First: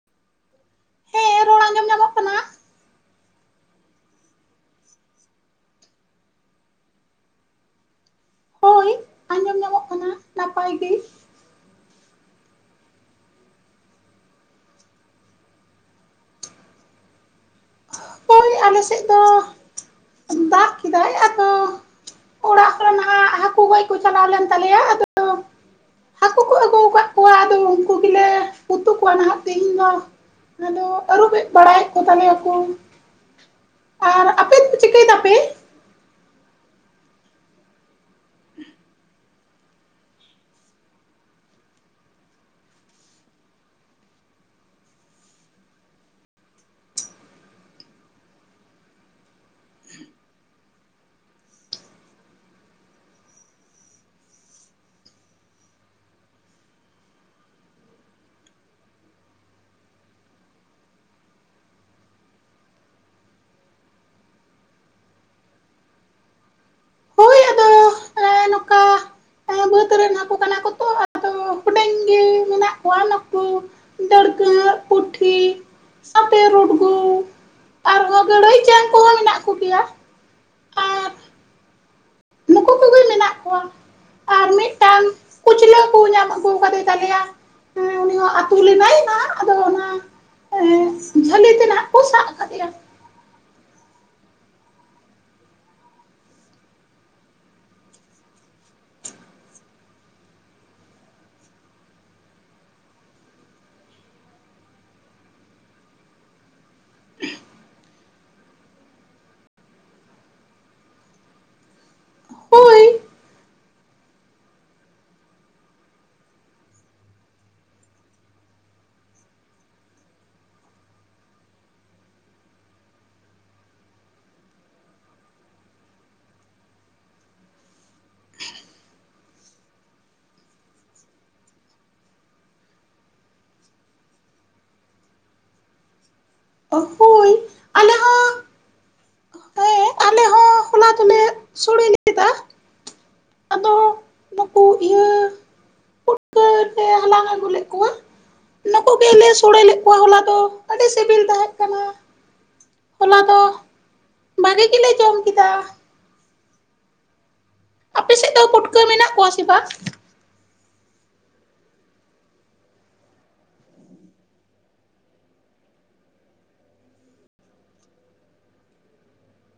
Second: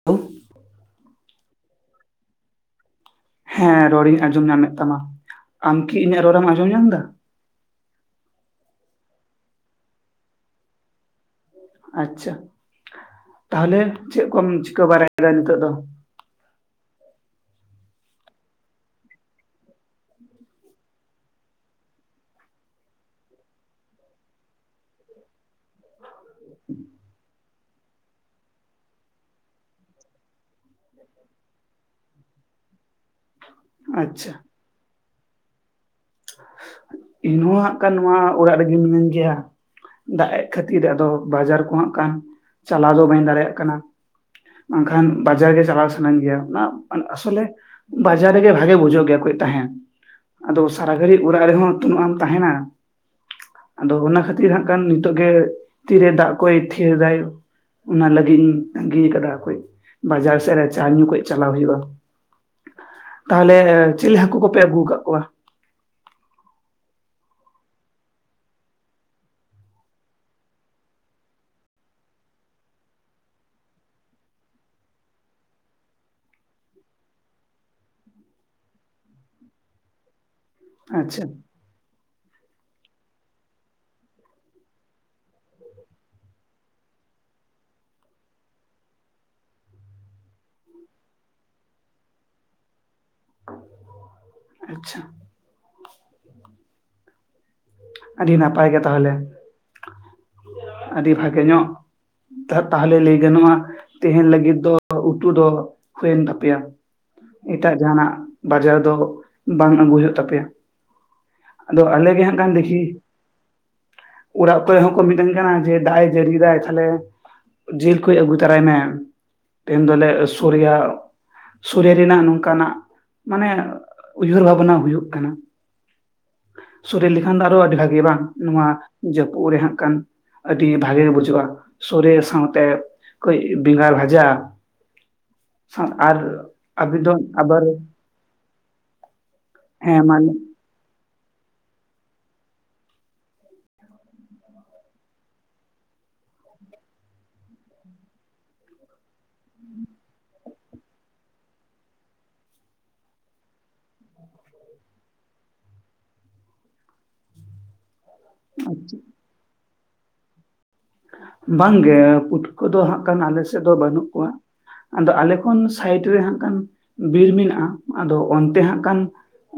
[inaudible] ᱦᱮᱸ ᱨᱚᱲ ᱟᱸᱡᱚᱢ ᱧᱟᱢᱚᱜ ᱠᱟᱱᱟ ᱦᱮᱸ ᱨᱚᱲᱤᱧ ᱟᱸᱡᱚᱢ ᱧᱟᱢᱮᱫ ᱛᱟᱢᱟ ᱟᱢᱠᱤ ᱤᱧᱟᱹᱜ ᱨᱚᱲᱮᱢ ᱟᱸᱡᱚᱢ ᱧᱟᱢ ᱮᱫᱟ? ᱦᱳᱭ ᱟᱸᱡᱚᱢ ᱧᱟᱢᱚᱜ ᱠᱟᱱᱟ ᱱᱟᱯᱟᱭ ᱜᱮ᱾ ᱟᱪᱪᱷᱟ ᱛᱟᱦᱚᱞᱮ ᱪᱮᱫ ᱠᱚᱢ ᱪᱤᱠᱟᱹ ᱵᱟᱲᱟᱭᱮᱫᱟ ᱱᱤᱛᱚᱜ ᱫᱚ? ᱦᱳᱭ ᱟᱞᱮ ᱥᱮᱫ ᱫᱚ ᱫᱟᱜ ᱠᱮᱫᱟᱭ ᱟᱫᱚ ᱚᱲᱟᱜ ᱦᱚᱲ ᱱᱟᱦᱟᱜ ᱦᱟᱹᱠᱩ ᱜᱚᱪ ᱠᱚ ᱪᱟᱞᱟᱣ ᱞᱮᱱ ᱛᱟᱞᱮᱭᱟ ᱟᱫᱚ ᱦᱟᱹᱠᱩ ᱠᱚ ᱟᱹᱜᱩ ᱟᱠᱟᱫ ᱠᱚᱣᱟ ᱟᱫᱚ ᱩᱱᱠᱩ ᱜᱮᱞᱮ ᱩᱛᱩ ᱠᱚᱣᱟ ᱱᱟᱦᱟᱜ ᱛᱤᱦᱤᱧ ᱫᱚ᱾ ᱟᱫᱚ ᱟᱹᱨᱩᱵ ᱵᱟᱲᱟᱭᱮᱫ ᱠᱚ ᱛᱟᱞᱮᱭᱟ ᱠᱚ᱾ [inaudible] ᱟᱪᱪᱷᱟ᱾ ᱪᱮᱛ ᱯᱮ ᱪᱤᱠᱟᱹᱭ ᱫᱟᱯᱮ? ᱤᱧᱦ ᱦᱟᱸᱜ ᱠᱟᱱ ᱱᱚᱣᱟ ᱚᱲᱟᱜ ᱨᱮᱜᱤᱧ ᱢᱮᱱᱤᱧ ᱜᱮᱭᱟ᱾ ᱫᱟᱜ ᱮᱜ ᱠᱷᱟᱹᱛᱤᱨ ᱟᱫᱚ ᱵᱟᱡᱟᱨ ᱠᱚ ᱦᱟᱜ ᱠᱷᱟᱱ ᱪᱟᱞᱟᱣ ᱫᱚ ᱵᱟᱹᱧ ᱫᱟᱲᱮᱭᱟᱜ ᱠᱟᱱᱟ᱾ ᱵᱟᱝᱠᱷᱟᱱ ᱵᱟᱡᱟᱨ ᱜᱮ ᱪᱟᱞᱟᱣ ᱥᱟᱱᱟᱧ ᱜᱮᱭᱟ ᱚᱱᱟ ᱟᱥᱚᱞᱮ ᱵᱟᱡᱟᱨ ᱨᱮᱜᱮ ᱵᱷᱟᱜᱤ ᱵᱩᱡᱷᱟᱹᱣ ᱜᱮᱭᱟ ᱠᱳᱡ ᱛᱟᱦᱮᱸᱱ ᱟᱫᱚ ᱥᱟᱨᱟ ᱜᱷᱟᱹᱲᱤ ᱚᱲᱟᱜ ᱨᱮᱦᱚᱸ ᱩᱤᱱᱟᱹᱜ [inaudible] ᱮᱢ ᱛᱟᱦᱮᱱᱟ ᱟᱫᱚ ᱚᱱᱟ ᱠᱷᱟᱹᱛᱤᱨ ᱦᱟᱸᱜ ᱠᱟᱱ ᱱᱤᱛᱚᱜ ᱜᱮ ᱛᱤᱨᱮ ᱫᱟᱜ ᱠᱚᱭ ᱛᱷᱤᱨ ᱮᱫᱟᱭ ᱚᱱᱟ ᱞᱟᱹᱜᱤᱫ ᱤᱧ ᱛᱟᱹᱜᱤ ᱟᱠᱟᱫᱟ ᱠᱩᱡ ᱵᱟᱡᱟᱨ ᱥᱮᱫ ᱨᱮ ᱪᱟ ᱧᱩ ᱠᱩᱡ ᱪᱟᱞᱟᱣ ᱦᱩᱭᱩᱜᱼᱟ᱾ ᱛᱟᱦᱚᱞᱮ ᱪᱤᱞᱤ ᱦᱟᱹᱠᱩ ᱠᱚᱯᱮ ᱟᱹᱜᱩ ᱟᱠᱟᱫ ᱠᱚᱣᱟ? ᱦᱳᱭ ᱟᱫᱚ ᱮᱸ ᱱᱚᱝᱠᱟ ᱮᱸ ᱵᱟᱹᱫᱽ ᱨᱮᱱ ᱦᱟᱹᱠᱩ ᱠᱟᱱᱟ ᱠᱚ ᱛᱚ ᱟᱫᱚ ᱦᱩᱰᱤᱧ ᱜᱮ ᱢᱮᱱᱟᱜ ᱠᱚᱣᱟ ᱱᱩᱠᱩ ᱰᱟᱹᱲᱠᱟᱹ, ᱯᱩᱴᱷᱤ ᱥᱟᱛᱮ ᱨᱩᱰᱜᱩ ᱟᱨᱦᱚᱸ ᱜᱟᱹᱲᱟᱹᱭ ᱪᱟᱝ ᱠᱚᱦᱚᱸ ᱢᱮᱱᱟᱜ ᱠᱚᱜᱮᱭᱟ ᱟᱨ ᱟᱪᱪᱷᱟ ᱱᱩᱠᱩ ᱠᱚᱜᱮ ᱢᱮᱱᱟᱜ ᱠᱚᱣᱟ ᱟᱨ ᱢᱤᱫᱴᱟᱝ ᱠᱩᱪᱞᱟᱹ ᱠᱚ ᱧᱟᱢ ᱟᱹᱜᱩ ᱟᱠᱟᱫᱮ ᱛᱟᱞᱮᱭᱟ᱾ ᱦᱮᱸ ᱩᱱᱤ ᱦᱚᱸ ᱟᱛᱩ ᱞᱮᱫᱟᱭ ᱱᱟᱜ ᱟᱫᱚ ᱚᱱᱟ ᱮᱦᱮᱸ ᱡᱷᱟᱹᱞᱤ ᱛᱮ ᱱᱟᱦ ᱠᱚ ᱥᱟᱵ ᱟᱠᱟᱫᱮᱭᱟ᱾ ᱟᱪᱪᱷᱟ ᱟᱹᱰᱤ ᱱᱟᱯᱟᱭ ᱜᱮ ᱛᱟᱦᱚᱞᱮ ᱟᱹᱰᱤ ᱵᱷᱟᱜᱮ ᱧᱚᱜ [unintelligible] ᱛᱟᱦᱚᱞᱮ ᱞᱟᱹᱭ ᱜᱟᱱᱚᱜᱼᱟ ᱛᱮᱦᱮᱱ ᱞᱟᱹᱜᱤᱫ ᱫᱚ ᱩᱛᱩ ᱫᱚ ᱦᱩᱭᱮᱱ ᱛᱟᱯᱮᱭᱟ᱾ ᱮᱴᱟᱜ ᱡᱟᱦᱟᱸᱱᱟᱜ ᱵᱟᱡᱟᱨ ᱫᱚ ᱵᱟᱝ ᱟᱹᱜᱩ ᱦᱩᱭᱩᱜ ᱛᱟᱯᱮᱭᱟ᱾ ᱟᱫᱚ ᱟᱞᱮ ᱜᱮ ᱦᱟᱸᱜ ᱠᱟᱱ ᱫᱮᱠᱷᱤ ᱦᱳᱭ ᱚᱲᱟᱜ ᱠᱚᱨᱮ ᱦᱚᱸᱠᱚ ᱢᱤᱛᱟᱹᱧ ᱠᱟᱱᱟ ᱡᱮ ᱫᱟᱜ ᱮ ᱡᱟᱹᱲᱤᱭ ᱫᱟᱭ ᱛᱟᱦᱞᱮ ᱡᱤᱞ ᱠᱟᱡ ᱟᱹᱜᱩ ᱛᱚᱨᱟᱭ ᱢᱮ ᱛᱮᱦᱮᱱ ᱫᱚᱞᱮ ᱥᱳᱨᱮᱭᱟ᱾ ᱥᱳᱨᱮ ᱨᱮᱱᱟᱜ ᱱᱚᱝᱠᱟᱱᱟᱜ ᱢᱟᱱᱮ ᱩᱭᱦᱟᱹᱨ ᱵᱷᱟᱵᱱᱟ ᱦᱩᱭᱩᱜ ᱠᱟᱱᱟ᱾ ᱥᱳᱨᱮ ᱞᱮᱠᱷᱟᱱ ᱫᱚ ᱟᱨᱚ ᱟᱹᱰᱤ ᱵᱷᱟᱜᱤ ᱵᱟᱝ ᱱᱚᱣᱟ ᱡᱟᱹᱯᱩᱫ ᱨᱮ ᱦᱟᱸᱜ ᱠᱟᱱ᱾ ᱟᱹᱰᱤ ᱵᱷᱟᱜᱮ ᱵᱩᱡᱷᱟᱹᱜᱼᱟ ᱥᱳᱨᱮ ᱥᱟᱶᱛᱮ ᱠᱟᱹᱡ ᱵᱮᱸᱜᱟᱲ ᱵᱷᱟᱡᱟ᱾ [unintelligible] ᱟᱨ ᱟᱵᱤᱱ ᱫᱚ ᱦᱳᱭ ᱟᱵᱟᱨ ᱟᱞᱮ ᱦᱚᱸ ᱦᱮᱸ ᱟᱞᱮ ᱢᱟᱱᱮ ᱦᱚᱸ ᱦᱚᱞᱟ ᱫᱚᱞᱮ ᱥᱳᱲᱮ ᱞᱮᱫᱟ᱾ ᱳ ᱤᱧ ᱯᱩᱴᱠᱟᱹ ᱞᱮ ᱦᱟᱞᱟᱝ ᱟᱹᱜᱩ ᱞᱮᱫ ᱠᱚᱣᱟ᱾ ᱱᱩᱠᱩ ᱜᱮᱞᱮ ᱥᱳᱲᱮ ᱞᱮᱫ ᱠᱚᱣᱟ ᱦᱚᱞᱟ ᱫᱚ ᱟᱹᱰᱤ ᱥᱤᱵᱤᱞ ᱛᱟᱦᱮᱸ ᱠᱟᱱᱟ᱾ ᱦᱚᱞᱟ ᱫᱚ ᱵᱷᱟᱜᱤ ᱜᱮᱞᱮ ᱡᱚᱢ ᱠᱮᱫᱟ᱾ ᱟᱯᱮ ᱥᱮᱫ ᱫᱚ ᱯᱩᱴᱠᱟᱹ ᱢᱮᱱᱟᱜ ᱠᱚᱣᱟ ᱥᱮ ᱵᱟᱝ? ᱵᱟᱝᱜᱮ ᱯᱩᱴᱠᱟᱹ ᱫᱚ ᱦᱟᱸᱜ ᱠᱷᱟᱱ ᱟᱞᱮ ᱥᱮᱫ ᱫᱚ ᱵᱟᱹᱱᱩᱜ ᱠᱚᱣᱟ᱾ ᱟᱫᱚ ᱟᱞᱮ ᱠᱷᱚᱱ ᱥᱟᱭᱤᱰ ᱨᱮ ᱦᱟᱸᱜ ᱠᱟᱱ ᱵᱤᱨ ᱢᱮᱱᱟᱜᱼᱟ ᱟᱫᱚ ᱚᱱᱛᱮ ᱦᱟᱸᱜ ᱠᱟᱱ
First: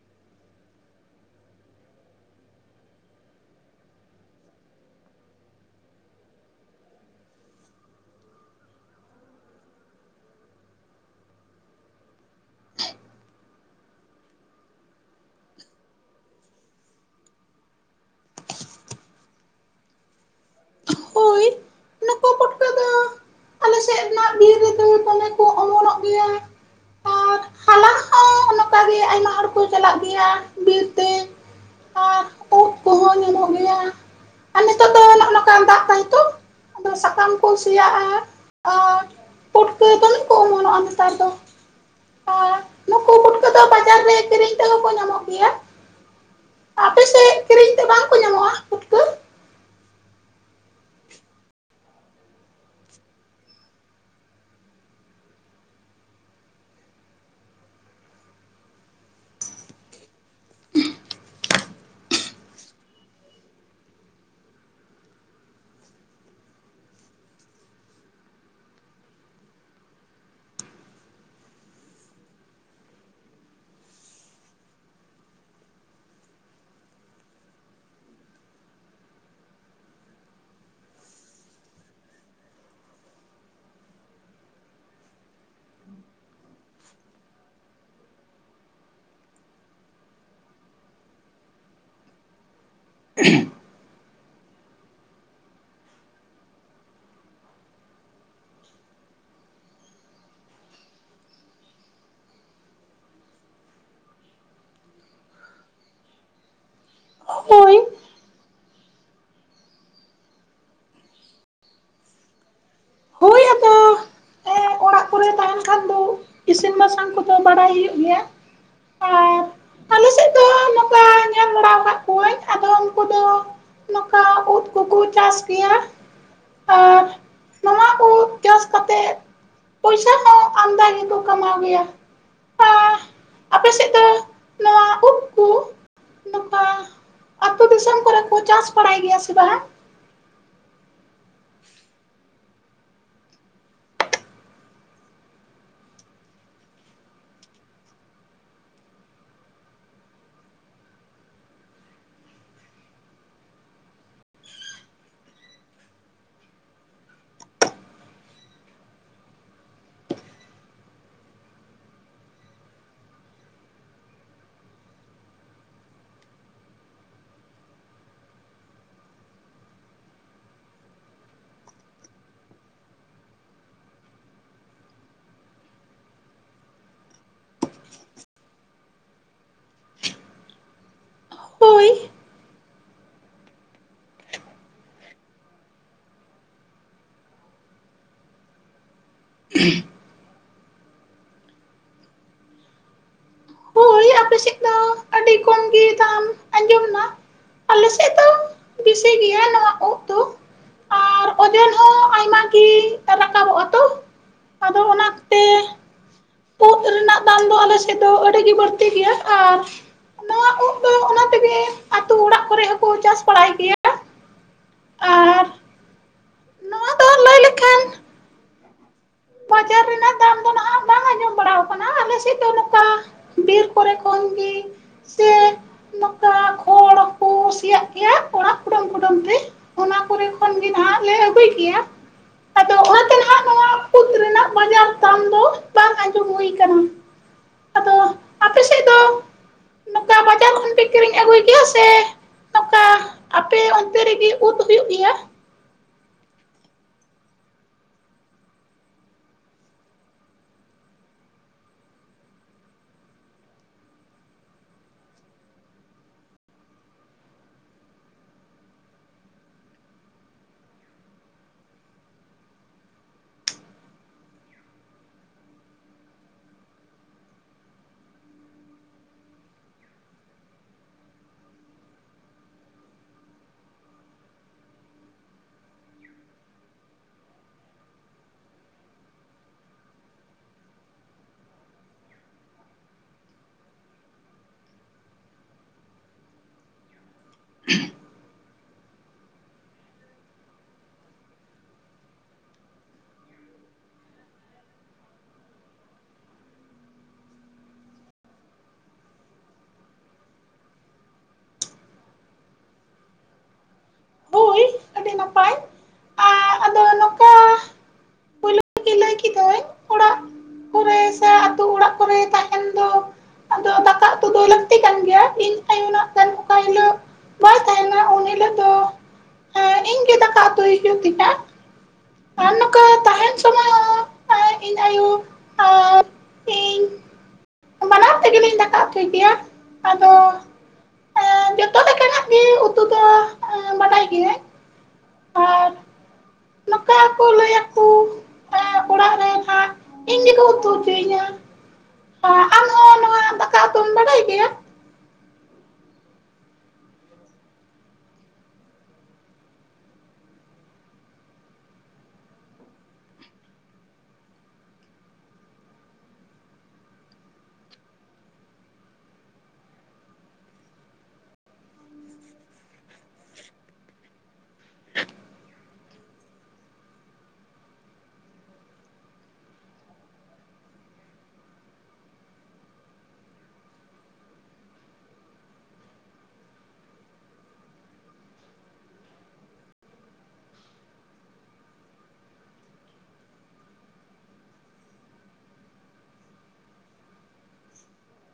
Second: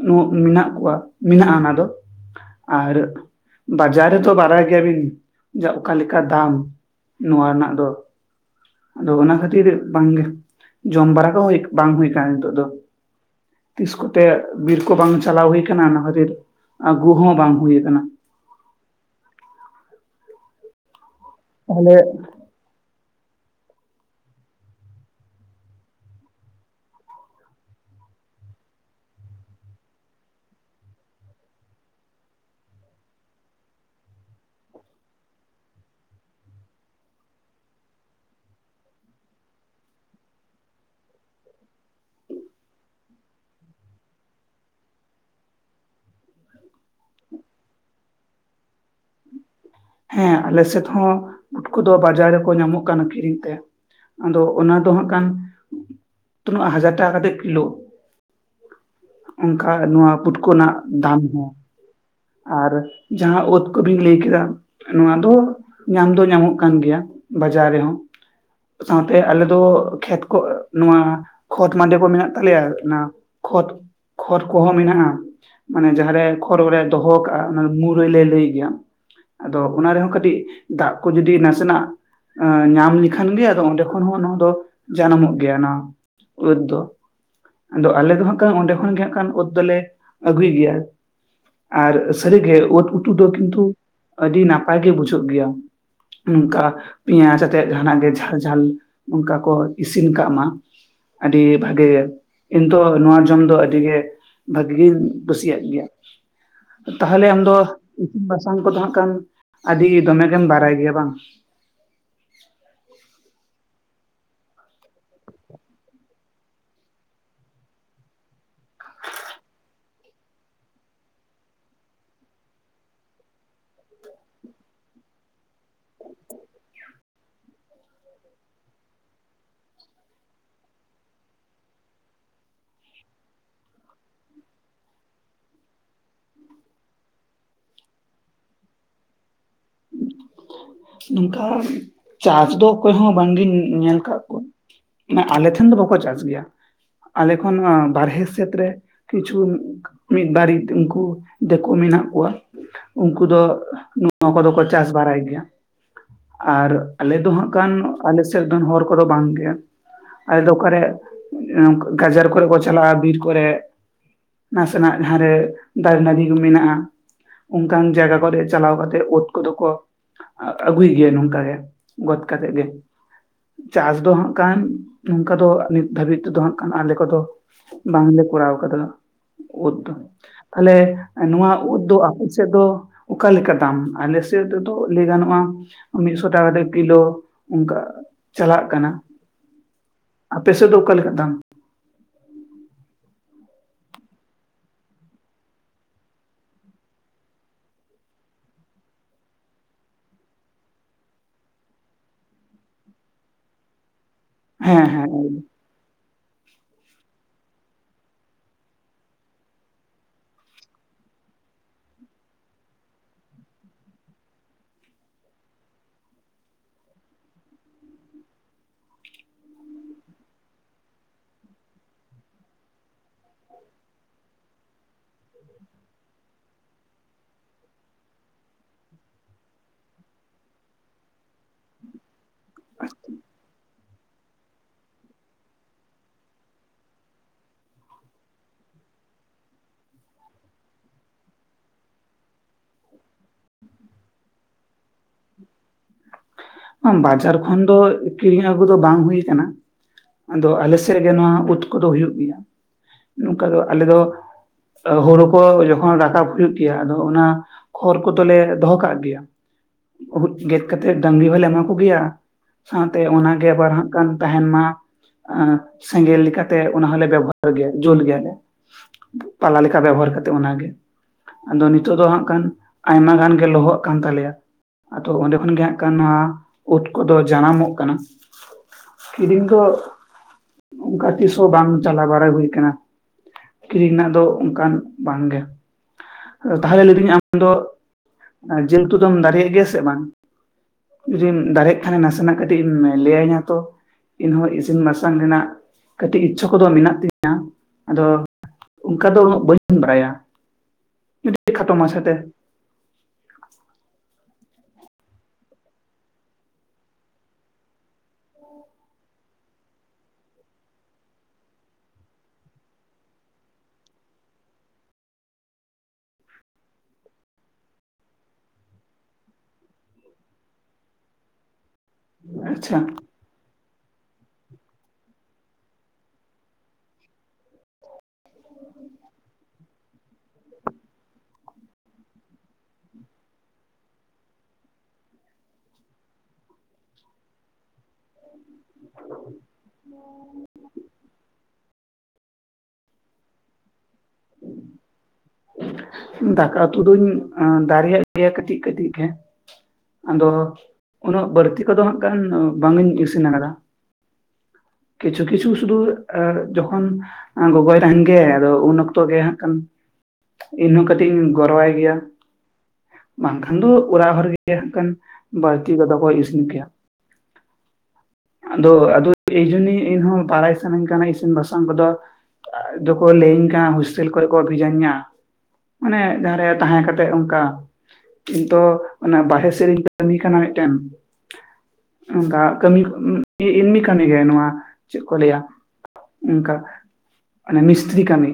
ᱱᱩᱸ ᱢᱮᱱᱟᱜ ᱠᱚᱣᱟ ᱢᱮᱱᱟᱜᱼᱟ ᱚᱱᱟ ᱫᱚ᱾ ᱟᱨ ᱵᱟᱡᱟᱨ ᱨᱮᱛᱫ ᱵᱟᱨᱟᱭ ᱜᱮᱭᱟᱵᱤᱱ [unintelligible] ᱚᱠᱟ ᱞᱮᱠᱟ ᱫᱟᱢ ᱱᱚᱣᱟ ᱨᱮᱱᱟᱜ ᱫᱚ᱾ ᱟᱫᱚ ᱚᱱᱟ ᱠᱷᱟᱹᱛᱤᱨ ᱵᱟᱝᱜᱮ ᱡᱚᱢ ᱵᱟᱲᱟ ᱠᱚ ᱵᱟᱝ ᱦᱩᱭ ᱠᱟᱱᱟ ᱱᱤᱛᱚᱜ ᱫᱚ᱾ ᱛᱤᱥ ᱠᱚᱛᱮ ᱵᱤᱨ ᱠᱚ ᱵᱟᱝ ᱪᱟᱞᱟᱣ ᱦᱩᱭ ᱟᱠᱟᱱᱟ ᱚᱱᱟ ᱠᱷᱟᱹᱛᱤᱨ ᱟᱹᱜᱩ ᱦᱚᱸ ᱵᱟᱝ ᱦᱩᱭ ᱟᱠᱟᱱᱟ᱾ ᱦᱳᱭ ᱛᱟᱦᱞᱮ ᱱᱩᱠᱩ ᱯᱩᱴᱠᱟᱹ ᱫᱚ [unintelligible] ᱵᱤᱨ ᱨᱮᱫᱚ ᱫᱚᱢᱮ ᱠᱚ ᱚᱢᱚᱱᱚᱜ ᱜᱮᱭᱟ᱾ ᱱᱚᱠᱟ ᱜᱮ ᱟᱭᱢᱟ ᱦᱚᱲ ᱠᱚ ᱪᱟᱞᱟᱜ ᱜᱮᱭᱟ ᱵᱤᱨ ᱛᱮ᱾ ᱟᱨ ᱩᱫ ᱠᱚᱦᱚᱸ ᱧᱟᱢᱚᱜ ᱜᱮᱭᱟ ᱟᱨ ᱱᱤᱛᱚᱜ ᱫᱚ ᱱᱚᱜᱼᱚ ᱱᱚᱝᱠᱟ ᱫᱟᱜ ᱫᱟᱭ ᱛᱚ ᱟᱫᱚ ᱥᱟᱠᱟᱢ ᱠᱚ ᱥᱮᱭᱟᱜᱼᱟ᱾ ᱟᱨ ᱯᱴᱠᱟᱹ ᱫᱚᱢᱮ ᱠᱚ ᱚᱢᱚᱱᱚᱜᱼᱟ ᱱᱮᱛᱟᱨ ᱫᱚ ᱟ ᱱᱩᱠᱩ ᱯᱩᱴᱠᱟᱹ ᱫᱚ ᱵᱟᱡᱟᱨ ᱨᱮ ᱠᱤᱨᱤᱧ ᱛᱮᱦᱚ ᱠᱚ ᱧᱟᱢᱚᱜ ᱜᱮᱭᱟ᱾ ᱟᱯᱮᱥᱮᱜ ᱠᱤᱨᱤᱧ ᱛᱮ ᱵᱟᱝᱠᱚ ᱧᱟᱢᱚᱜᱼᱟ ᱯᱷᱩᱴᱠᱟᱹ? ᱦᱮᱸ ᱟᱞᱮ ᱥᱮᱫ ᱦᱚᱸ ᱯᱩᱴᱠᱟᱹ ᱫᱚ ᱵᱟᱡᱟᱨ ᱨᱮᱠᱚ ᱧᱟᱢᱚᱜ ᱠᱟᱱᱟ ᱠᱤᱨᱤᱧ ᱛᱮ᱾ ᱟᱫᱚ ᱚᱱᱟ ᱫᱚ ᱦᱟᱸᱜ ᱠᱷᱟᱱ ᱛᱤᱱᱟᱹᱜ ᱦᱟᱡᱟᱨ ᱴᱟᱠᱟ ᱠᱟᱛᱮᱜ ᱠᱤᱞᱳ ᱚᱝᱠᱟ ᱱᱚᱣᱟ ᱯᱩᱴᱠᱟᱹ ᱨᱮᱱᱟᱜ ᱫᱟᱢ ᱦᱚᱸ᱾ ᱟᱨ ᱡᱟᱦᱟᱸ ᱩᱫ ᱠᱚᱵᱤᱱ ᱞᱟᱹᱭ ᱠᱮᱫᱟ᱾ ᱱᱚᱣᱟ ᱫᱚ ᱧᱟᱢ ᱫᱚ ᱧᱟᱢᱚᱜ ᱠᱟᱱ ᱜᱮᱭᱟ ᱵᱟᱡᱟᱨ ᱨᱮᱦᱚᱸ᱾ ᱥᱟᱶᱛᱮ ᱟᱞᱮ ᱫᱚ ᱠᱷᱮᱛ ᱠᱚ ᱱᱚᱣᱟ ᱠᱷᱚᱛ ᱢᱟᱸᱫᱷᱮ ᱠᱚ ᱢᱮᱱᱟᱜ ᱛᱟᱞᱮᱭᱟ ᱚᱱᱟ ᱠᱷᱚᱛ ᱠᱷᱚᱛ ᱠᱚᱦᱚᱸ ᱢᱮᱱᱟᱜᱼᱟ ᱢᱟᱱᱮ ᱡᱟᱦᱟᱸᱨᱮ ᱠᱷᱚᱨ ᱠᱚᱞᱮ ᱫᱚᱦᱚ ᱠᱟᱜᱼᱟ ᱚᱱᱟ ᱢᱩᱨᱟᱹᱭ ᱞᱮ ᱞᱟᱹᱭ ᱜᱮᱭᱟ᱾ ᱟᱫᱚ ᱚᱱᱟ ᱨᱮᱦᱚᱸ ᱠᱟᱹᱴᱤᱜ ᱫᱟᱜ ᱠᱚ ᱡᱩᱫᱤ ᱱᱟᱥᱮᱱᱟᱜ ᱮᱸ ᱧᱟᱢ ᱞᱮᱠᱷᱟᱱ ᱜᱮ ᱟᱫᱚ ᱚᱸᱰᱮ ᱠᱷᱚᱱ ᱦᱚᱸ ᱱᱚᱣᱟ ᱫᱚ ᱡᱟᱱᱟᱢᱚᱜ ᱜᱮᱭᱟ ᱱᱟ᱾ ᱩᱫ ᱫᱚ ᱟᱫᱚ ᱟᱞᱮ ᱫᱚ ᱦᱟᱸᱜ ᱠᱷᱟᱱ ᱚᱸᱰᱮ ᱠᱷᱚᱱ ᱜᱮ ᱦᱟᱸᱜ ᱠᱷᱟᱱ ᱩᱛ ᱫᱚᱞᱮ ᱟᱹᱜᱩᱭ ᱜᱮᱭᱟ᱾ ᱟᱨ ᱥᱟᱹᱨᱤᱜᱮ ᱳᱛ ᱩᱛᱩ ᱫᱚ ᱠᱤᱱᱛᱩ ᱟᱹᱰᱤ ᱱᱟᱯᱟᱭ ᱜᱮ ᱵᱩᱡᱷᱟᱹᱜ ᱜᱮᱭᱟ᱾ ᱱᱚᱝᱠᱟ ᱯᱮᱸᱭᱟᱡᱽ ᱟᱛᱮᱜ ᱡᱟᱦᱱᱟᱜ ᱜᱮ ᱡᱷᱟᱞ ᱡᱷᱟᱞ ᱚᱝᱠᱟ ᱠᱚ ᱤᱥᱤᱱ ᱠᱟᱜ ᱢᱟ᱾ ᱟᱹᱰᱤ ᱵᱷᱟᱜᱮ ᱤᱧ ᱛᱚ ᱱᱚᱣᱟ ᱡᱚᱢ ᱫᱚ ᱟᱹᱰᱤᱜᱮ ᱵᱷᱟᱜᱤ ᱜᱤᱧ ᱠᱩᱥᱤᱭᱟᱜ ᱜᱮᱭᱟ ᱛᱟᱦᱞᱮ ᱟᱢᱫᱚ ᱦᱳᱭ ᱤᱥᱤᱱ ᱵᱟᱥᱟᱝ ᱠᱚᱫᱚ ᱦᱟᱸᱜ ᱠᱷᱟᱱ ᱟᱹᱰᱤ ᱫᱚᱢᱮᱢ ᱜᱮᱢ ᱵᱟᱲᱟᱭ ᱜᱮᱭᱟ ᱵᱟᱝ? ᱦᱳᱭ ᱟᱫᱚ ᱚᱲᱟᱜ ᱠᱚᱨᱮ ᱛᱟᱦᱮᱱ ᱠᱷᱟᱱ ᱫᱚ ᱤᱥᱤᱱ ᱵᱟᱥᱟᱝ ᱠᱚᱫᱚ ᱵᱟᱲᱟᱭ ᱦᱩᱭᱩᱜ ᱜᱮᱭᱟ ᱟᱨ ᱟᱞᱮ ᱥᱮᱫ ᱫᱚ ᱱᱚᱝᱠᱟ ᱧᱮᱞ ᱵᱟᱲᱟᱣ ᱠᱟᱜ ᱠᱚᱣᱟᱹᱧ ᱟᱫᱚ ᱩᱝᱠᱩᱩ ᱫᱚ ᱱᱚᱠᱟ ᱩᱫ ᱠᱚᱠᱚ ᱪᱟᱥ ᱜᱮᱭᱟ᱾ [inaudible] ᱠᱟᱛᱮᱜ ᱯᱚᱭᱥᱟ ᱦᱚᱸ ᱟᱢᱫᱟ ᱜᱮᱠᱚ ᱠᱟᱢᱟᱣ ᱜᱮᱭᱟ᱾ ᱟ ᱟᱯᱮ ᱥᱮᱜ ᱫᱚ ᱱᱚᱣᱟ ᱩᱫ ᱠᱩ ᱱᱚᱠᱟ ᱟᱹᱛᱩ ᱫᱤᱥᱟᱹᱢ ᱠᱚᱨᱮ ᱠᱚ ᱪᱟᱥ ᱯᱟᱲᱟᱭ ᱨᱮᱭᱟ ᱥᱮ ᱵᱟᱝ? ᱱᱚᱝᱠᱟ ᱪᱟᱥ ᱫᱚ ᱚᱠᱚᱭ ᱦᱚᱸ ᱵᱟᱝᱜᱤ ᱧᱮᱞ ᱠᱟᱜ ᱠᱚᱣᱟ᱾ ᱢᱟᱱᱮ ᱟᱞᱮ ᱴᱷᱮᱱ ᱫᱚ ᱵᱟᱠᱚ ᱪᱟᱥ ᱜᱮᱭᱟ᱾ ᱟᱞᱮ ᱠᱷᱚᱱ ᱚ ᱵᱟᱨᱦᱮ ᱥᱮᱫ ᱨᱮ ᱠᱤᱪᱷᱩ ᱢᱤᱫ ᱵᱟᱨᱤᱡ ᱩᱝᱠᱩ ᱫᱤᱠᱩ ᱢᱮᱱᱟᱜ ᱠᱚᱣᱟ ᱩᱝᱠᱩ ᱫᱚ ᱱᱚᱣᱟ ᱠᱚᱫᱚ ᱠᱚ ᱪᱟᱥ ᱵᱟᱨᱟᱭ ᱜᱮᱭᱟ᱾ ᱟᱨ ᱟᱞᱮ ᱫᱚ ᱦᱟᱸᱜ ᱠᱷᱟᱱ ᱟᱞ ᱥᱮᱫ ᱨᱮᱱ ᱦᱚᱲ ᱠᱚᱫᱚ ᱵᱟᱝᱜᱮ᱾ ᱟᱞᱮ ᱫᱚ ᱚᱠᱟᱨᱮ ᱮᱸ ᱜᱟᱡᱟᱲ ᱠᱚᱨᱮ ᱠᱚ ᱪᱟᱞᱟᱜᱼᱟ ᱵᱤᱨ ᱠᱚᱨᱮᱜ᱾ ᱱᱟᱥᱮᱱᱟᱜ ᱡᱟᱦᱟᱸᱨᱮ ᱫᱟᱨᱮ ᱱᱟᱹᱲᱤ ᱠᱚ ᱢᱮᱱᱟᱜᱼᱟ᱾ ᱚᱝᱠᱟᱱ ᱡᱟᱭᱜᱟ ᱠᱚᱨᱮ ᱪᱟᱞᱟᱣ ᱠᱟᱛᱮ ᱩᱫ ᱠᱚᱫᱚ ᱠᱚ ᱟᱹ-ᱟᱹᱜᱩᱭ ᱜᱮᱭᱟ ᱱᱚᱝᱠᱟ ᱜᱮ ᱜᱚᱫ ᱠᱟᱛᱮᱜ ᱜᱮ᱾ ᱪᱟᱥ ᱫᱚ ᱦᱟᱸᱜ ᱠᱟᱱ ᱱᱚᱝᱠᱟ ᱫᱚ ᱱᱤᱛ ᱫᱷᱟᱹᱵᱤᱡ ᱛᱮᱫᱚ ᱦᱟᱸᱜ ᱠᱷᱟᱱ ᱟᱞᱮ ᱠᱚᱫᱚ ᱵᱟᱝᱞᱮ ᱠᱚᱨᱟᱣ ᱠᱟᱫᱟ ᱩᱫ ᱫᱚ ᱛᱟᱦᱞᱮ ᱮᱸ ᱱᱚᱣᱟ ᱩᱫ ᱫᱚ ᱦᱳᱭ ᱟᱯᱮ ᱥᱮᱫ ᱫᱚ ᱚᱠᱟ ᱞᱮᱠᱟ ᱫᱟᱢ? ᱟᱞᱮ ᱥᱮᱫ ᱨᱮᱫᱚ ᱞᱟᱹᱭ ᱜᱟᱱᱚᱜᱼᱟ ᱢᱤᱜᱥᱚ ᱴᱟᱠᱟ ᱠᱟᱛᱮ ᱠᱤᱞᱳ ᱚᱝᱠᱟ᱾ ᱪᱟᱞᱟᱜ ᱠᱟᱱᱟ᱾ [inaudible] ᱟᱯᱮ ᱥᱮᱜ ᱫᱚ ᱚᱠᱟ ᱞᱮᱠᱟ ᱫᱟᱢ? ᱟᱯᱮᱥᱮᱜ ᱫᱚ ᱟᱹᱰᱤ ᱠᱚᱢ ᱜᱮ ᱫᱟᱢ ᱟᱸᱡᱚᱢ ᱱᱟ᱾ ᱟᱞᱮ ᱥᱮᱫ ᱫᱚ ᱵᱤᱥᱤ ᱜᱮᱭᱟ ᱱᱚᱣᱟ ᱩᱫ ᱫᱚ ᱟᱨ ᱚᱡᱚᱱ ᱦᱚᱸ ᱟᱭᱢᱟᱜᱤ ᱨᱟᱠᱟᱵᱚᱜᱼᱟ ᱛᱚ ᱟᱫᱚ ᱦᱮᱸ ᱦᱮᱸ ᱚᱱᱟᱛᱮ ᱩᱫ ᱨᱮᱱᱟᱜ ᱫᱟᱢ ᱫᱚ ᱟᱞᱮ ᱥᱮᱫ ᱫᱚ ᱟᱹᱰᱤ ᱜᱮ ᱵᱟᱹᱲᱛᱤ ᱜᱮᱭᱟ ᱟᱨ ᱱᱚᱣᱟ ᱩᱫ ᱫᱚ ᱚᱱᱟ ᱛᱮᱜᱮ ᱟᱛᱩ ᱚᱲᱟᱜ ᱠᱚᱨᱮ ᱦᱚᱸᱠᱚ ᱪᱟᱥ ᱵᱟᱲᱟᱭ ᱜᱮᱭᱟ᱾ ᱟᱨ ᱱᱚᱣᱟ ᱫᱚ ᱞᱟᱹᱭ ᱞᱮᱠᱷᱟᱱ ᱵᱟᱡᱟᱨ ᱨᱮᱱᱟᱜ ᱫᱟᱢ ᱫᱚ ᱱᱟᱦᱟᱜ ᱵᱟᱝ ᱟᱸᱡᱚᱢ ᱵᱟᱲᱟᱣ ᱠᱟᱱᱟ ᱟᱞᱮ ᱥᱮᱫ ᱫᱚ ᱱᱚᱝᱠᱟ ᱵᱤᱨ ᱠᱚᱨᱮ ᱠᱷᱚᱱ ᱜᱮ ᱥᱮ ᱱᱚᱝᱠᱟ ᱠᱷᱚᱲ ᱠᱩ ᱥᱤᱭᱟᱜ ᱜᱮᱭᱟ ᱚᱲᱟᱜ ᱠᱩᱰᱟᱹᱢ ᱠᱩᱰᱟᱹᱢ ᱛᱮ ᱚᱱᱟ ᱠᱚᱨᱮ ᱠᱷᱚᱱᱜᱮ ᱱᱟᱸᱦᱟᱜ ᱞᱮ ᱟᱹᱜᱩᱭ ᱜᱤᱭᱟ᱾ ᱠᱩᱫ ᱨᱮᱱᱟᱜ ᱵᱟᱡᱟᱨ ᱫᱟᱢ [unintelligible] ᱫᱚ ᱵᱟᱝ ᱟᱸᱡᱚᱢ ᱦᱩᱭ ᱟᱠᱟᱱᱟ, ᱟᱫᱚ ᱟᱯᱮ ᱥᱮᱫ ᱫᱚ [inaudible] [unintelligible] ᱠᱷᱚᱱ ᱯᱮ ᱠᱤᱨᱤᱧ ᱟᱹᱜᱩᱭ ᱜᱮᱭᱟ ᱥᱮ ᱱᱚᱝᱠᱟ ᱟᱯᱮ ᱚᱱᱛᱮ ᱨᱮᱜᱮ ᱩᱫ ᱦᱩᱭᱩᱜ ᱜᱮᱭᱟ? ᱵᱟᱡᱟᱨ ᱠᱷᱚᱱ ᱫᱚ ᱠᱤᱨᱤᱧ ᱟᱹᱜᱩ ᱫᱚ ᱵᱟᱝ ᱦᱩᱭ ᱟᱠᱟᱱᱟ᱾ ᱟᱫᱚ ᱟᱞᱮ ᱥᱮᱫ ᱨᱮᱜᱮ ᱱᱚᱣᱟ ᱩᱫ ᱠᱚᱫᱚ ᱦᱩᱭᱩᱜ ᱜᱮᱭᱟ ᱱᱚᱝᱠᱟ ᱫᱚ ᱟᱞᱮ ᱫᱚ ᱦᱳᱲᱳ ᱠᱚ ᱡᱚᱠᱷᱚᱱ ᱨᱟᱠᱟᱵ ᱦᱩᱭᱩᱜ ᱜᱮᱭᱟ ᱟᱫᱚ ᱚᱱᱟ ᱠᱷᱚᱨ ᱠᱚᱫᱚᱞᱮ ᱫᱚᱦᱚ ᱠᱟᱜ ᱜᱮᱭᱟ ᱩᱫ ᱜᱮᱫ ᱠᱟᱛᱮᱫ ᱰᱟᱹᱝᱨᱤ ᱦᱚᱸᱞᱮ ᱮᱢᱟ ᱠᱚᱜᱮᱭᱟ ᱥᱟᱶᱛᱮ ᱚᱱᱟᱜᱮ ᱟᱵᱟᱨ ᱦᱟᱸᱜ ᱠᱟᱱ ᱛᱟᱦᱮᱱ ᱢᱟ᱾ ᱥᱮᱸᱜᱮᱞ ᱞᱮᱠᱟᱛᱮ ᱚᱱᱟ ᱦᱚᱸᱞᱮ ᱵᱮᱵᱚᱦᱟᱨ ᱜᱮᱭᱟ ᱡᱳᱞ ᱜᱮᱭᱟᱞᱮ᱾ ᱯᱟᱞᱟ ᱞᱮᱠᱟ ᱵᱮᱵᱚᱦᱟᱨ ᱠᱟᱛᱮᱜ ᱚᱱᱟᱜᱮ ᱟᱫᱚ ᱱᱤᱛᱚᱜ ᱫᱚ ᱦᱟᱸᱜ ᱠᱷᱟᱱ ᱟᱭᱢᱟ ᱜᱟᱱ ᱜᱮ ᱞᱚᱦᱚᱜ ᱠᱟᱱ ᱛᱟᱞᱮᱭᱟ᱾ ᱟᱫᱚ ᱚᱱᱰᱮ ᱠᱷᱚᱱᱜᱮ ᱦᱟᱸᱜ ᱠᱟᱱᱟ ᱳᱫ ᱠᱚᱫᱚ ᱡᱟᱱᱟᱢᱚᱜ ᱠᱟᱱᱟ᱾ ᱠᱤᱨᱤᱧ ᱫᱚ ᱩᱱᱠᱟ ᱛᱤᱥᱦᱚᱸ ᱵᱟᱝ ᱪᱟᱞᱟᱣ ᱵᱟᱲᱟᱭ ᱦᱩᱭ ᱟᱠᱟᱱᱟ᱾ ᱠᱤᱨᱤᱧ ᱨᱮᱱᱟᱜ ᱫᱚ ᱚᱱᱠᱟᱱ ᱵᱟᱝᱜᱮ ᱛᱟᱦᱚᱞᱮ ᱞᱟᱹᱭᱫᱟᱹᱧ ᱟᱢ ᱫᱚ ᱡᱤᱞ ᱩᱛᱩ ᱫᱚᱢ ᱫᱟᱲᱮᱭᱟᱜ ᱜᱮᱭᱟ ᱥᱮ ᱵᱟᱝ? ᱡᱩᱫᱤᱢ ᱫᱟᱨᱮᱜ ᱠᱷᱟᱱᱮ ᱱᱟᱥᱮᱱᱟᱜ ᱠᱟᱹᱴᱤᱡ ᱮᱢ ᱞᱟᱹᱭᱟᱹᱧᱟᱹ ᱛᱚ᱾ ᱤᱧᱦᱚᱸ ᱤᱥᱤᱱ ᱵᱟᱥᱟᱝ ᱨᱮᱱᱟᱜ ᱠᱟᱹᱴᱤᱡ ᱤᱪᱪᱷᱟᱹ ᱠᱚᱫᱚ ᱢᱮᱱᱟᱜ ᱛᱤᱧᱟᱹ, ᱟᱫᱚ ᱚᱱᱠᱟ ᱫᱚ ᱩᱱᱟᱹᱜ ᱵᱟᱹᱧ ᱵᱟᱲᱟᱭᱟ, ᱡᱩᱫᱤ ᱠᱷᱟᱴᱚᱢᱟᱪᱷᱟᱛᱮ ᱦᱳᱭ ᱟᱹᱰᱤ ᱱᱟᱯᱟᱭ᱾ ᱟᱨ [unintelligible] ᱠᱤ ᱞᱟᱹᱭ ᱠᱟᱹᱫᱟᱹᱧ ᱚᱲᱟᱜ ᱠᱚᱨᱮ ᱥᱮ ᱟᱛᱩ ᱚᱲᱟᱜ ᱠᱚᱨᱮ ᱛᱟᱦᱮᱱ ᱫᱚ ᱟᱫᱚ ᱫᱟᱠᱟ ᱩᱛᱩ ᱫᱚ ᱞᱟᱹᱠᱛᱤ ᱠᱟᱱ ᱜᱮᱭᱟ ᱤᱧ ᱟᱭᱳ ᱱᱟᱜ ᱠᱷᱟᱱ ᱚᱠᱟ ᱦᱤᱞᱳᱜ ᱵᱟᱭ ᱛᱟᱦᱮᱱᱟ ᱩᱱ ᱦᱤᱞᱳᱜ ᱫᱚ ᱮᱸᱜ ᱤᱧᱜᱮ ᱫᱟᱠᱟ ᱩᱛᱩᱭ ᱦᱤᱡᱩᱜ ᱛᱤᱧᱟ᱾ ᱟᱨ ᱟᱪᱪᱷᱟ ᱱᱚᱝᱠᱟ ᱛᱟᱦᱮᱱ ᱥᱚᱢᱚᱭ ᱦᱚᱸ ᱤᱧ ᱟᱭᱳ [unintelligible] ᱵᱟᱱᱟ ᱦᱚᱲ ᱛᱮᱜᱮᱞᱤᱧ ᱫᱟᱠᱟ ᱩᱛᱩᱭ ᱠᱮᱭᱟ ᱟᱫᱚ ᱮᱸ ᱡᱚᱛᱚ ᱞᱮᱠᱟᱱᱟᱜ ᱜᱮ ᱩᱛᱩ ᱫᱚ ᱵᱟᱰᱟᱭ ᱜᱤᱭᱟᱹᱧ᱾ ᱟᱨ ᱱᱚᱠᱟ ᱠᱚ ᱞᱟᱹᱭᱟ ᱚᱲᱟᱜ ᱨᱮᱱ ᱦᱟᱸᱜ ᱤᱧ ᱜᱮᱠᱚ ᱩᱛᱩ ᱦᱚᱪᱚᱭᱤᱧᱟ᱾ ᱟᱢ ᱦᱚᱸ ᱱᱚᱣᱟ ᱫᱟᱠᱟ ᱩᱛᱩᱢ ᱵᱟᱲᱟᱭ ᱜᱮᱭᱟ? ᱫᱟᱠᱟ ᱩᱛᱩ ᱫᱩᱧ ᱫᱟᱨᱮᱭᱟᱜ ᱜᱮᱭᱟ ᱠᱟᱹᱴᱤᱡ ᱠᱟᱹᱴᱤᱡ ᱜᱮ ᱟᱫᱚ ᱩᱱᱟᱹᱜ ᱵᱟᱹᱲᱛᱤ ᱠᱚᱫᱚ ᱦᱟᱸᱜ ᱠᱷᱟᱱ ᱵᱟᱝ ᱤᱧ ᱤᱥᱤᱱ ᱟᱠᱟᱫᱟ᱾ ᱠᱤᱪᱷᱩ ᱠᱤᱪᱷᱩ ᱥᱩᱫᱩ ᱟ ᱡᱚᱠᱷᱚᱱ ᱜᱚᱜᱚᱭ ᱛᱟᱦᱮᱱ ᱜᱮ ᱟᱫᱚ ᱩᱱ ᱚᱠᱛᱚ ᱜᱮ ᱦᱟᱸᱜ ᱠᱷᱟᱱ ᱤᱱᱦᱚᱸ ᱠᱟᱹᱴᱤᱡ ᱤᱧ ᱜᱚᱨᱚᱣᱟᱭ ᱜᱮᱭᱟ᱾ ᱵᱟᱝᱠᱷᱟᱱ ᱫᱚ ᱚᱲᱟᱜ ᱦᱚᱲ ᱜᱮ ᱦᱟᱸᱜ ᱠᱟᱱ ᱵᱟᱹᱲᱛᱤ ᱠᱚᱫᱚ ᱠᱚ ᱤᱥᱤᱱ ᱠᱮᱭᱟ᱾ ᱟᱫᱚ ᱟᱫᱚ ᱮᱭ ᱡᱚᱱᱤ ᱤᱱᱦᱚᱸ ᱵᱟᱲᱟᱭ ᱥᱟᱱᱟᱧ ᱠᱟᱱᱟ ᱤᱥᱤᱱ ᱵᱟᱥᱟᱝ ᱠᱚᱫᱚ ᱟᱫᱚᱠᱚ ᱞᱟᱹᱭᱞᱟᱸᱧ ᱠᱟᱱᱟ ᱦᱳᱥᱴᱮᱞ ᱠᱚᱨᱮ ᱠᱚ ᱵᱷᱮᱡᱟᱧᱟ᱾ ᱢᱟᱱᱮ ᱡᱟᱦᱟᱸᱨᱮ ᱛᱟᱦᱮᱸ ᱠᱟᱛᱮᱜ ᱚᱝᱠᱟ ᱤᱧ ᱛᱚ ᱚᱱᱟ ᱵᱟᱨᱮ ᱥᱮᱫ ᱨᱤᱧ ᱠᱟᱹᱢᱤ ᱠᱟᱱᱟ ᱢᱤᱫᱴᱮᱱ᱾ ᱚᱱᱠᱟ ᱠᱟᱹᱢᱤ ᱮᱢᱱᱤ ᱠᱟᱹᱢᱤ ᱜᱮ ᱱᱚᱣᱟ ᱪᱮᱫ ᱠᱚ ᱞᱟᱹᱭᱟ? ᱚᱱᱠᱟ ᱢᱟᱱᱮ ᱢᱤᱥᱛᱨᱤ ᱠᱟᱹᱢᱤ᱾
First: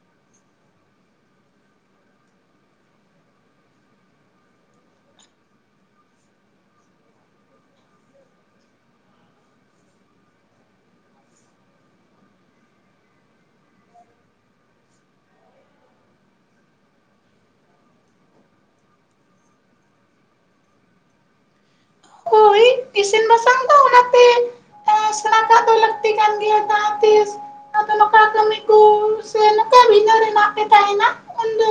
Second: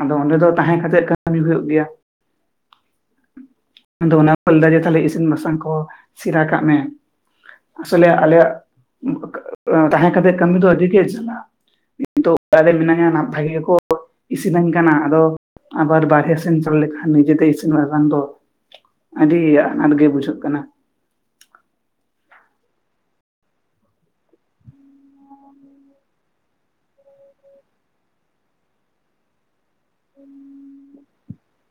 ᱟᱫᱚ ᱚᱸᱰᱮ ᱫᱚ ᱛᱟᱦᱮᱸ ᱠᱟᱛᱮᱜ ᱠᱟᱹᱢᱤ ᱦᱩᱭᱩᱜ ᱜᱮᱭᱟ᱾ ᱟᱫᱚ ᱚᱱᱟ ᱠᱚ ᱞᱟᱹ ᱫᱟ ᱡᱮ ᱛᱟᱦᱞᱮ ᱤᱥᱤᱱ ᱵᱟᱥᱟᱝ ᱠᱚ ᱥᱤᱨᱟ ᱠᱟᱜ ᱢᱮ᱾ ᱟᱥᱚᱞᱮ ᱟᱞᱮᱭᱟᱜ ᱛᱟᱦᱮᱸ ᱠᱟᱛᱮᱜ ᱠᱟᱹᱢᱤ ᱫᱚ ᱟᱹᱰᱤ ᱜᱮ ᱡᱟᱞᱟ᱾ [unintelligible] ᱚᱲᱟᱨ ᱨᱮ ᱢᱱᱟᱧᱟ ᱱᱟᱯᱷᱟ ᱜᱮ ᱠᱚ ᱤᱥᱤᱱᱟᱹᱧ ᱠᱟᱱᱟ ᱟᱫᱚ ᱟᱵᱟᱨ ᱵᱟᱨᱦᱮ ᱥᱮᱱ ᱪᱟᱞᱟᱣ ᱞᱮᱠᱷᱟᱱ ᱱᱤᱡᱮᱛᱮ ᱤᱥᱤᱱ ᱵᱟᱠᱷᱟᱝ ᱫᱚ ᱟᱹᱰᱤ ᱟᱱᱟᱴ ᱜᱮ ᱵᱩᱡᱷᱟᱹᱜ ᱠᱟᱱᱟ᱾ ᱦᱳᱭ ᱤᱥᱤᱱ ᱵᱟᱥᱟᱝ ᱫᱚ ᱚᱱᱟᱛᱮ ᱮᱸ ᱥᱮᱬᱟ ᱠᱟᱜ ᱫᱟ ᱞᱟᱹᱠᱛᱤ ᱠᱟᱱ ᱜᱮᱭᱟ ᱡᱟᱦᱟ ᱛᱤᱥ ᱟᱫᱚ ᱱᱚᱝᱠᱟ ᱠᱟᱹᱢᱤ ᱠᱚ ᱥᱮ ᱱᱚᱠᱟ ᱵᱷᱤᱱᱟᱹ ᱨᱮᱱᱟᱜ ᱯᱮ ᱛᱟᱦᱮᱱᱟ ᱩᱱᱫᱚ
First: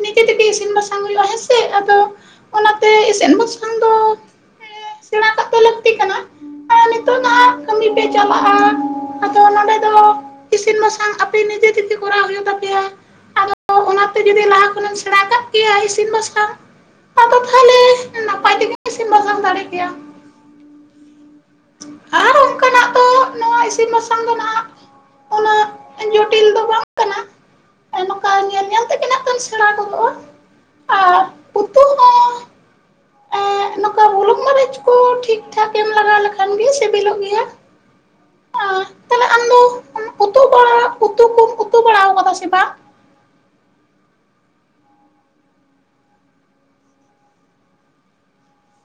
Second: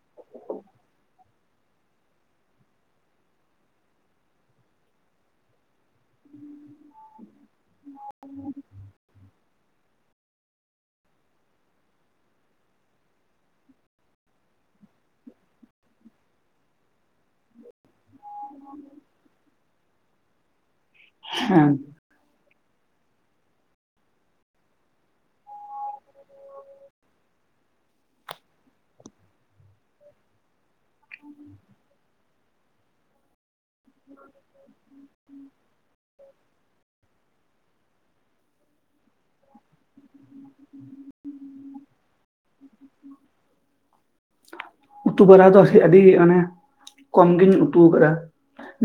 ᱱᱤᱡᱮ ᱛᱮᱜᱮ ᱤᱥᱤᱱ ᱵᱟᱥᱟᱝ ᱦᱩᱭᱩᱜᱼᱟ ᱦᱮᱸᱥᱮ ᱟᱫᱚ ᱚᱱᱟᱛᱮ ᱤᱥᱤᱱ ᱵᱟᱥᱟᱝ ᱫᱚ ᱥᱮᱬᱟ ᱠᱟᱜ ᱫᱚ ᱞᱟᱹᱠᱛᱤ ᱠᱟᱱᱟ ᱟᱨ [inaudible] ᱱᱤᱛᱚᱜ ᱫᱚ ᱦᱟᱸᱜ ᱠᱟᱹᱢᱤ ᱯᱮ ᱪᱟᱞᱟᱜᱼᱟ ᱟᱫᱚ ᱱᱚᱸᱰᱮ ᱫᱚ ᱤᱥᱤᱱ ᱵᱟᱥᱟᱝ ᱟᱯᱮ ᱱᱤᱡᱮ ᱛᱮᱜᱮ ᱠᱚᱨᱟᱣ ᱦᱩᱭᱩᱜ ᱛᱟᱯᱮᱭᱟ ᱟᱫᱚ ᱚᱱᱟ ᱛᱮ ᱡᱩᱫᱤ ᱞᱟᱦᱟ ᱠᱷᱚᱱᱮᱢ ᱥᱮᱸᱬᱟ ᱠᱟᱜ ᱠᱮᱭᱟ ᱤᱥᱤᱱ ᱵᱟᱥᱟᱝ ᱟᱫᱚ ᱛᱟᱦᱞᱮ ᱱᱟᱯᱟᱭ ᱛᱮᱜᱮ ᱤᱥᱤᱱ ᱵᱟᱥᱟᱝ ᱫᱟᱲᱮ ᱠᱮᱭᱟ᱾ ᱦᱮᱸ ᱟᱨ ᱚᱝᱠᱟᱱᱟᱜ ᱫᱚ ᱱᱚᱣᱟ ᱤᱥᱤᱱ ᱵᱟᱥᱟᱝ ᱫᱚ ᱱᱟᱦᱟᱜ ᱩᱱᱟᱹᱜ ᱡᱚᱴᱤ ᱧᱮᱞ ᱧᱮᱞ ᱛᱮᱜᱮ ᱱᱟᱜ ᱠᱷᱟᱱ ᱥᱮᱸᱬᱟ ᱜᱚᱫᱚᱜᱼᱟ ᱟᱨ ᱩᱛᱩ ᱦᱚᱸ [inaudible] ᱱᱚᱠᱟ ᱵᱩᱞᱩᱝ ᱢᱟᱨᱤᱪ ᱠᱚ ᱴᱷᱤᱠ ᱴᱷᱟᱠ ᱮᱢ ᱞᱟᱜᱟᱣ ᱞᱮᱠ ᱥᱤᱵᱤᱞᱚ ᱜᱮᱭᱟ ᱟᱸ ᱛᱟᱦᱞᱮ ᱟᱢᱫᱚ ᱩᱛᱩ ᱵᱟᱲᱟ ᱩᱛᱩ ᱠᱩᱢ ᱩᱛᱩ ᱵᱟᱲᱟᱣ ᱠᱟᱫᱟ ᱥᱮ ᱵᱟᱝ? ᱩᱛᱩ ᱵᱟᱲᱟ ᱫᱚ ᱟᱹᱰᱤ ᱚᱱᱮ ᱠᱚᱢᱜᱤᱧ ᱩᱛᱩᱣ ᱠᱟᱫᱟ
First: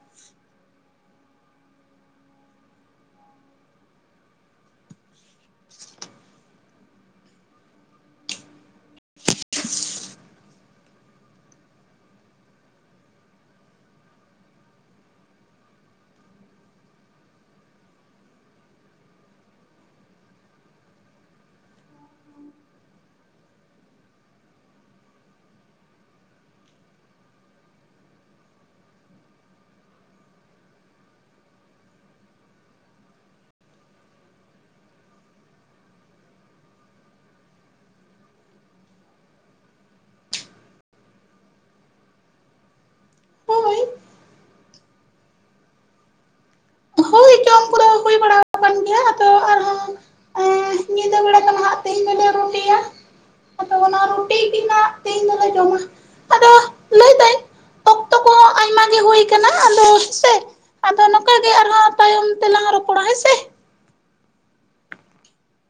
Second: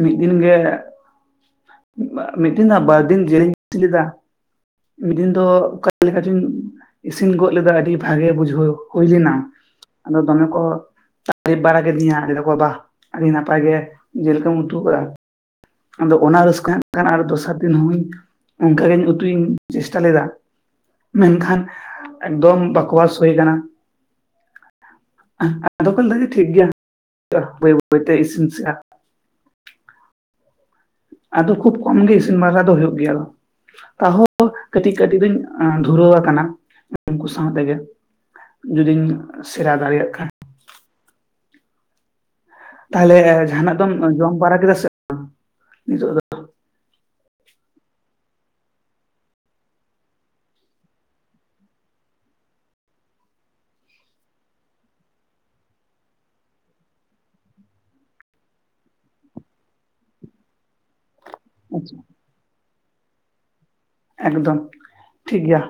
ᱢᱤᱫ ᱫᱤᱱ ᱜᱮ ᱢᱤᱫ ᱫᱤᱱ ᱫᱚ ᱵᱟᱨ ᱫᱤᱱ ᱡᱤᱞᱤᱧ ᱩᱛᱩ ᱞᱮᱫᱟ᱾ ᱢᱤᱫ ᱫᱤᱱ ᱫᱚ ᱚᱠᱟ ᱞᱮᱠᱟᱪᱚᱧ ᱤᱥᱤᱱ ᱜᱚᱫ ᱞᱮᱫᱟ ᱟᱹᱰᱤ ᱵᱷᱟᱜᱮ ᱵᱩᱡᱷᱟᱹᱣ ᱦᱩᱭᱞᱮᱱᱟ ᱟᱫᱚ ᱫᱚᱢᱮ ᱠᱚ ᱴᱟᱭᱤᱯ ᱵᱟᱲᱟ ᱠᱮᱫᱤᱧᱟ ᱞᱟᱹᱭ ᱫᱟᱠᱚ ᱵᱟ ᱟᱹᱰᱤ ᱱᱟᱯᱟᱭ ᱜᱮ ᱡᱮᱞᱠᱚᱢ ᱩᱛᱩᱣ ᱠᱟᱫᱟ᱾ ᱟᱫᱚ ᱚᱱᱟ ᱨᱟᱹᱥᱠᱟᱹ ᱦᱟᱸᱜ ᱠᱷᱟᱱ ᱫᱚᱥᱟᱨ ᱫᱤᱱ ᱦᱚᱸᱧ ᱚᱝᱠᱟᱜ ᱜᱮᱧ ᱩᱛᱩᱧ ᱪᱮᱥᱴᱟ ᱞᱮᱫᱟ᱾ ᱢᱮᱱᱠᱷᱟᱱ ᱮᱠᱫᱚᱢ ᱵᱟᱠᱚᱣᱟᱥ ᱦᱩᱭ ᱠᱟᱱᱟ᱾ ᱟᱫᱚᱠᱚ ᱞᱟᱹᱭ ᱫᱟ ᱴᱷᱤᱠ ᱜᱮᱭᱟ ᱵᱟᱹᱭ ᱵᱟᱹᱭ ᱵᱟᱹᱭᱛᱮ ᱤᱥᱤᱱ ᱥᱮᱲᱟ ᱟᱫᱚ ᱠᱷᱩᱵ ᱠᱚᱢ ᱜᱮ ᱤᱥᱤᱱ ᱵᱟᱥᱟ ᱫᱚ ᱦᱳᱭᱳᱜ ᱜᱮᱭᱟ ᱟᱫᱚ᱾ ᱛᱟᱦᱚᱸ ᱠᱟᱹᱴᱤᱡ ᱠᱟᱹᱴᱤᱡ ᱫᱚᱧ ᱫᱷᱩᱨᱟᱹᱣ ᱠᱟᱱᱟ ᱩᱝᱠᱩ ᱥᱟᱶ ᱛᱮᱜᱮ᱾ ᱡᱩᱫᱤᱧ ᱥᱮᱬᱟ ᱫᱟᱲᱮᱭᱟᱜ ᱠᱷᱟᱱ᱾ ᱛᱟᱦᱞᱮ ᱡᱟᱦᱱᱟᱜ ᱦᱳᱭ ᱫᱚᱢ ᱡᱚᱢ ᱵᱟᱲᱟ ᱠᱮᱫᱟ ᱥᱮ ᱵᱟᱝ ᱱᱤᱛᱚᱜ ᱫᱚ? ᱦᱳᱭ ᱡᱚᱢ ᱠᱚᱫᱚ ᱦᱩᱭ ᱵᱟᱲᱟ [inaudible] ᱮᱸ ᱧᱤᱫᱟᱹ ᱵᱮᱲᱟ ᱫᱚ ᱱᱟᱦᱟᱜ ᱛᱮᱦᱮᱧ ᱫᱚᱞᱮ ᱨᱩᱴᱤᱭᱟ ᱟᱫᱚ ᱚᱱᱟ ᱨᱩᱴᱤ ᱜᱮᱱᱟᱜ ᱛᱮᱦᱮᱧ ᱫᱚᱞᱮ ᱡᱚᱢᱟ ᱟᱫᱚ ᱞᱟᱹᱭ ᱚᱠᱛᱚ ᱠᱚᱦᱚᱸ ᱟᱭᱢᱟ ᱜᱮ ᱦᱩᱭ ᱠᱟᱱᱟ ᱟᱫᱚ ᱦᱮᱸᱥᱮ ᱟᱫᱚ ᱱᱚᱝᱠᱟ ᱟᱪᱷᱟ ᱫᱮᱟᱝᱞ ᱨᱚᱯᱚᱲᱟ ᱦᱮᱸ ᱥᱮ᱾ ᱮᱠᱫᱚᱢ ᱴᱷᱤᱠ ᱜᱮᱭᱟ᱾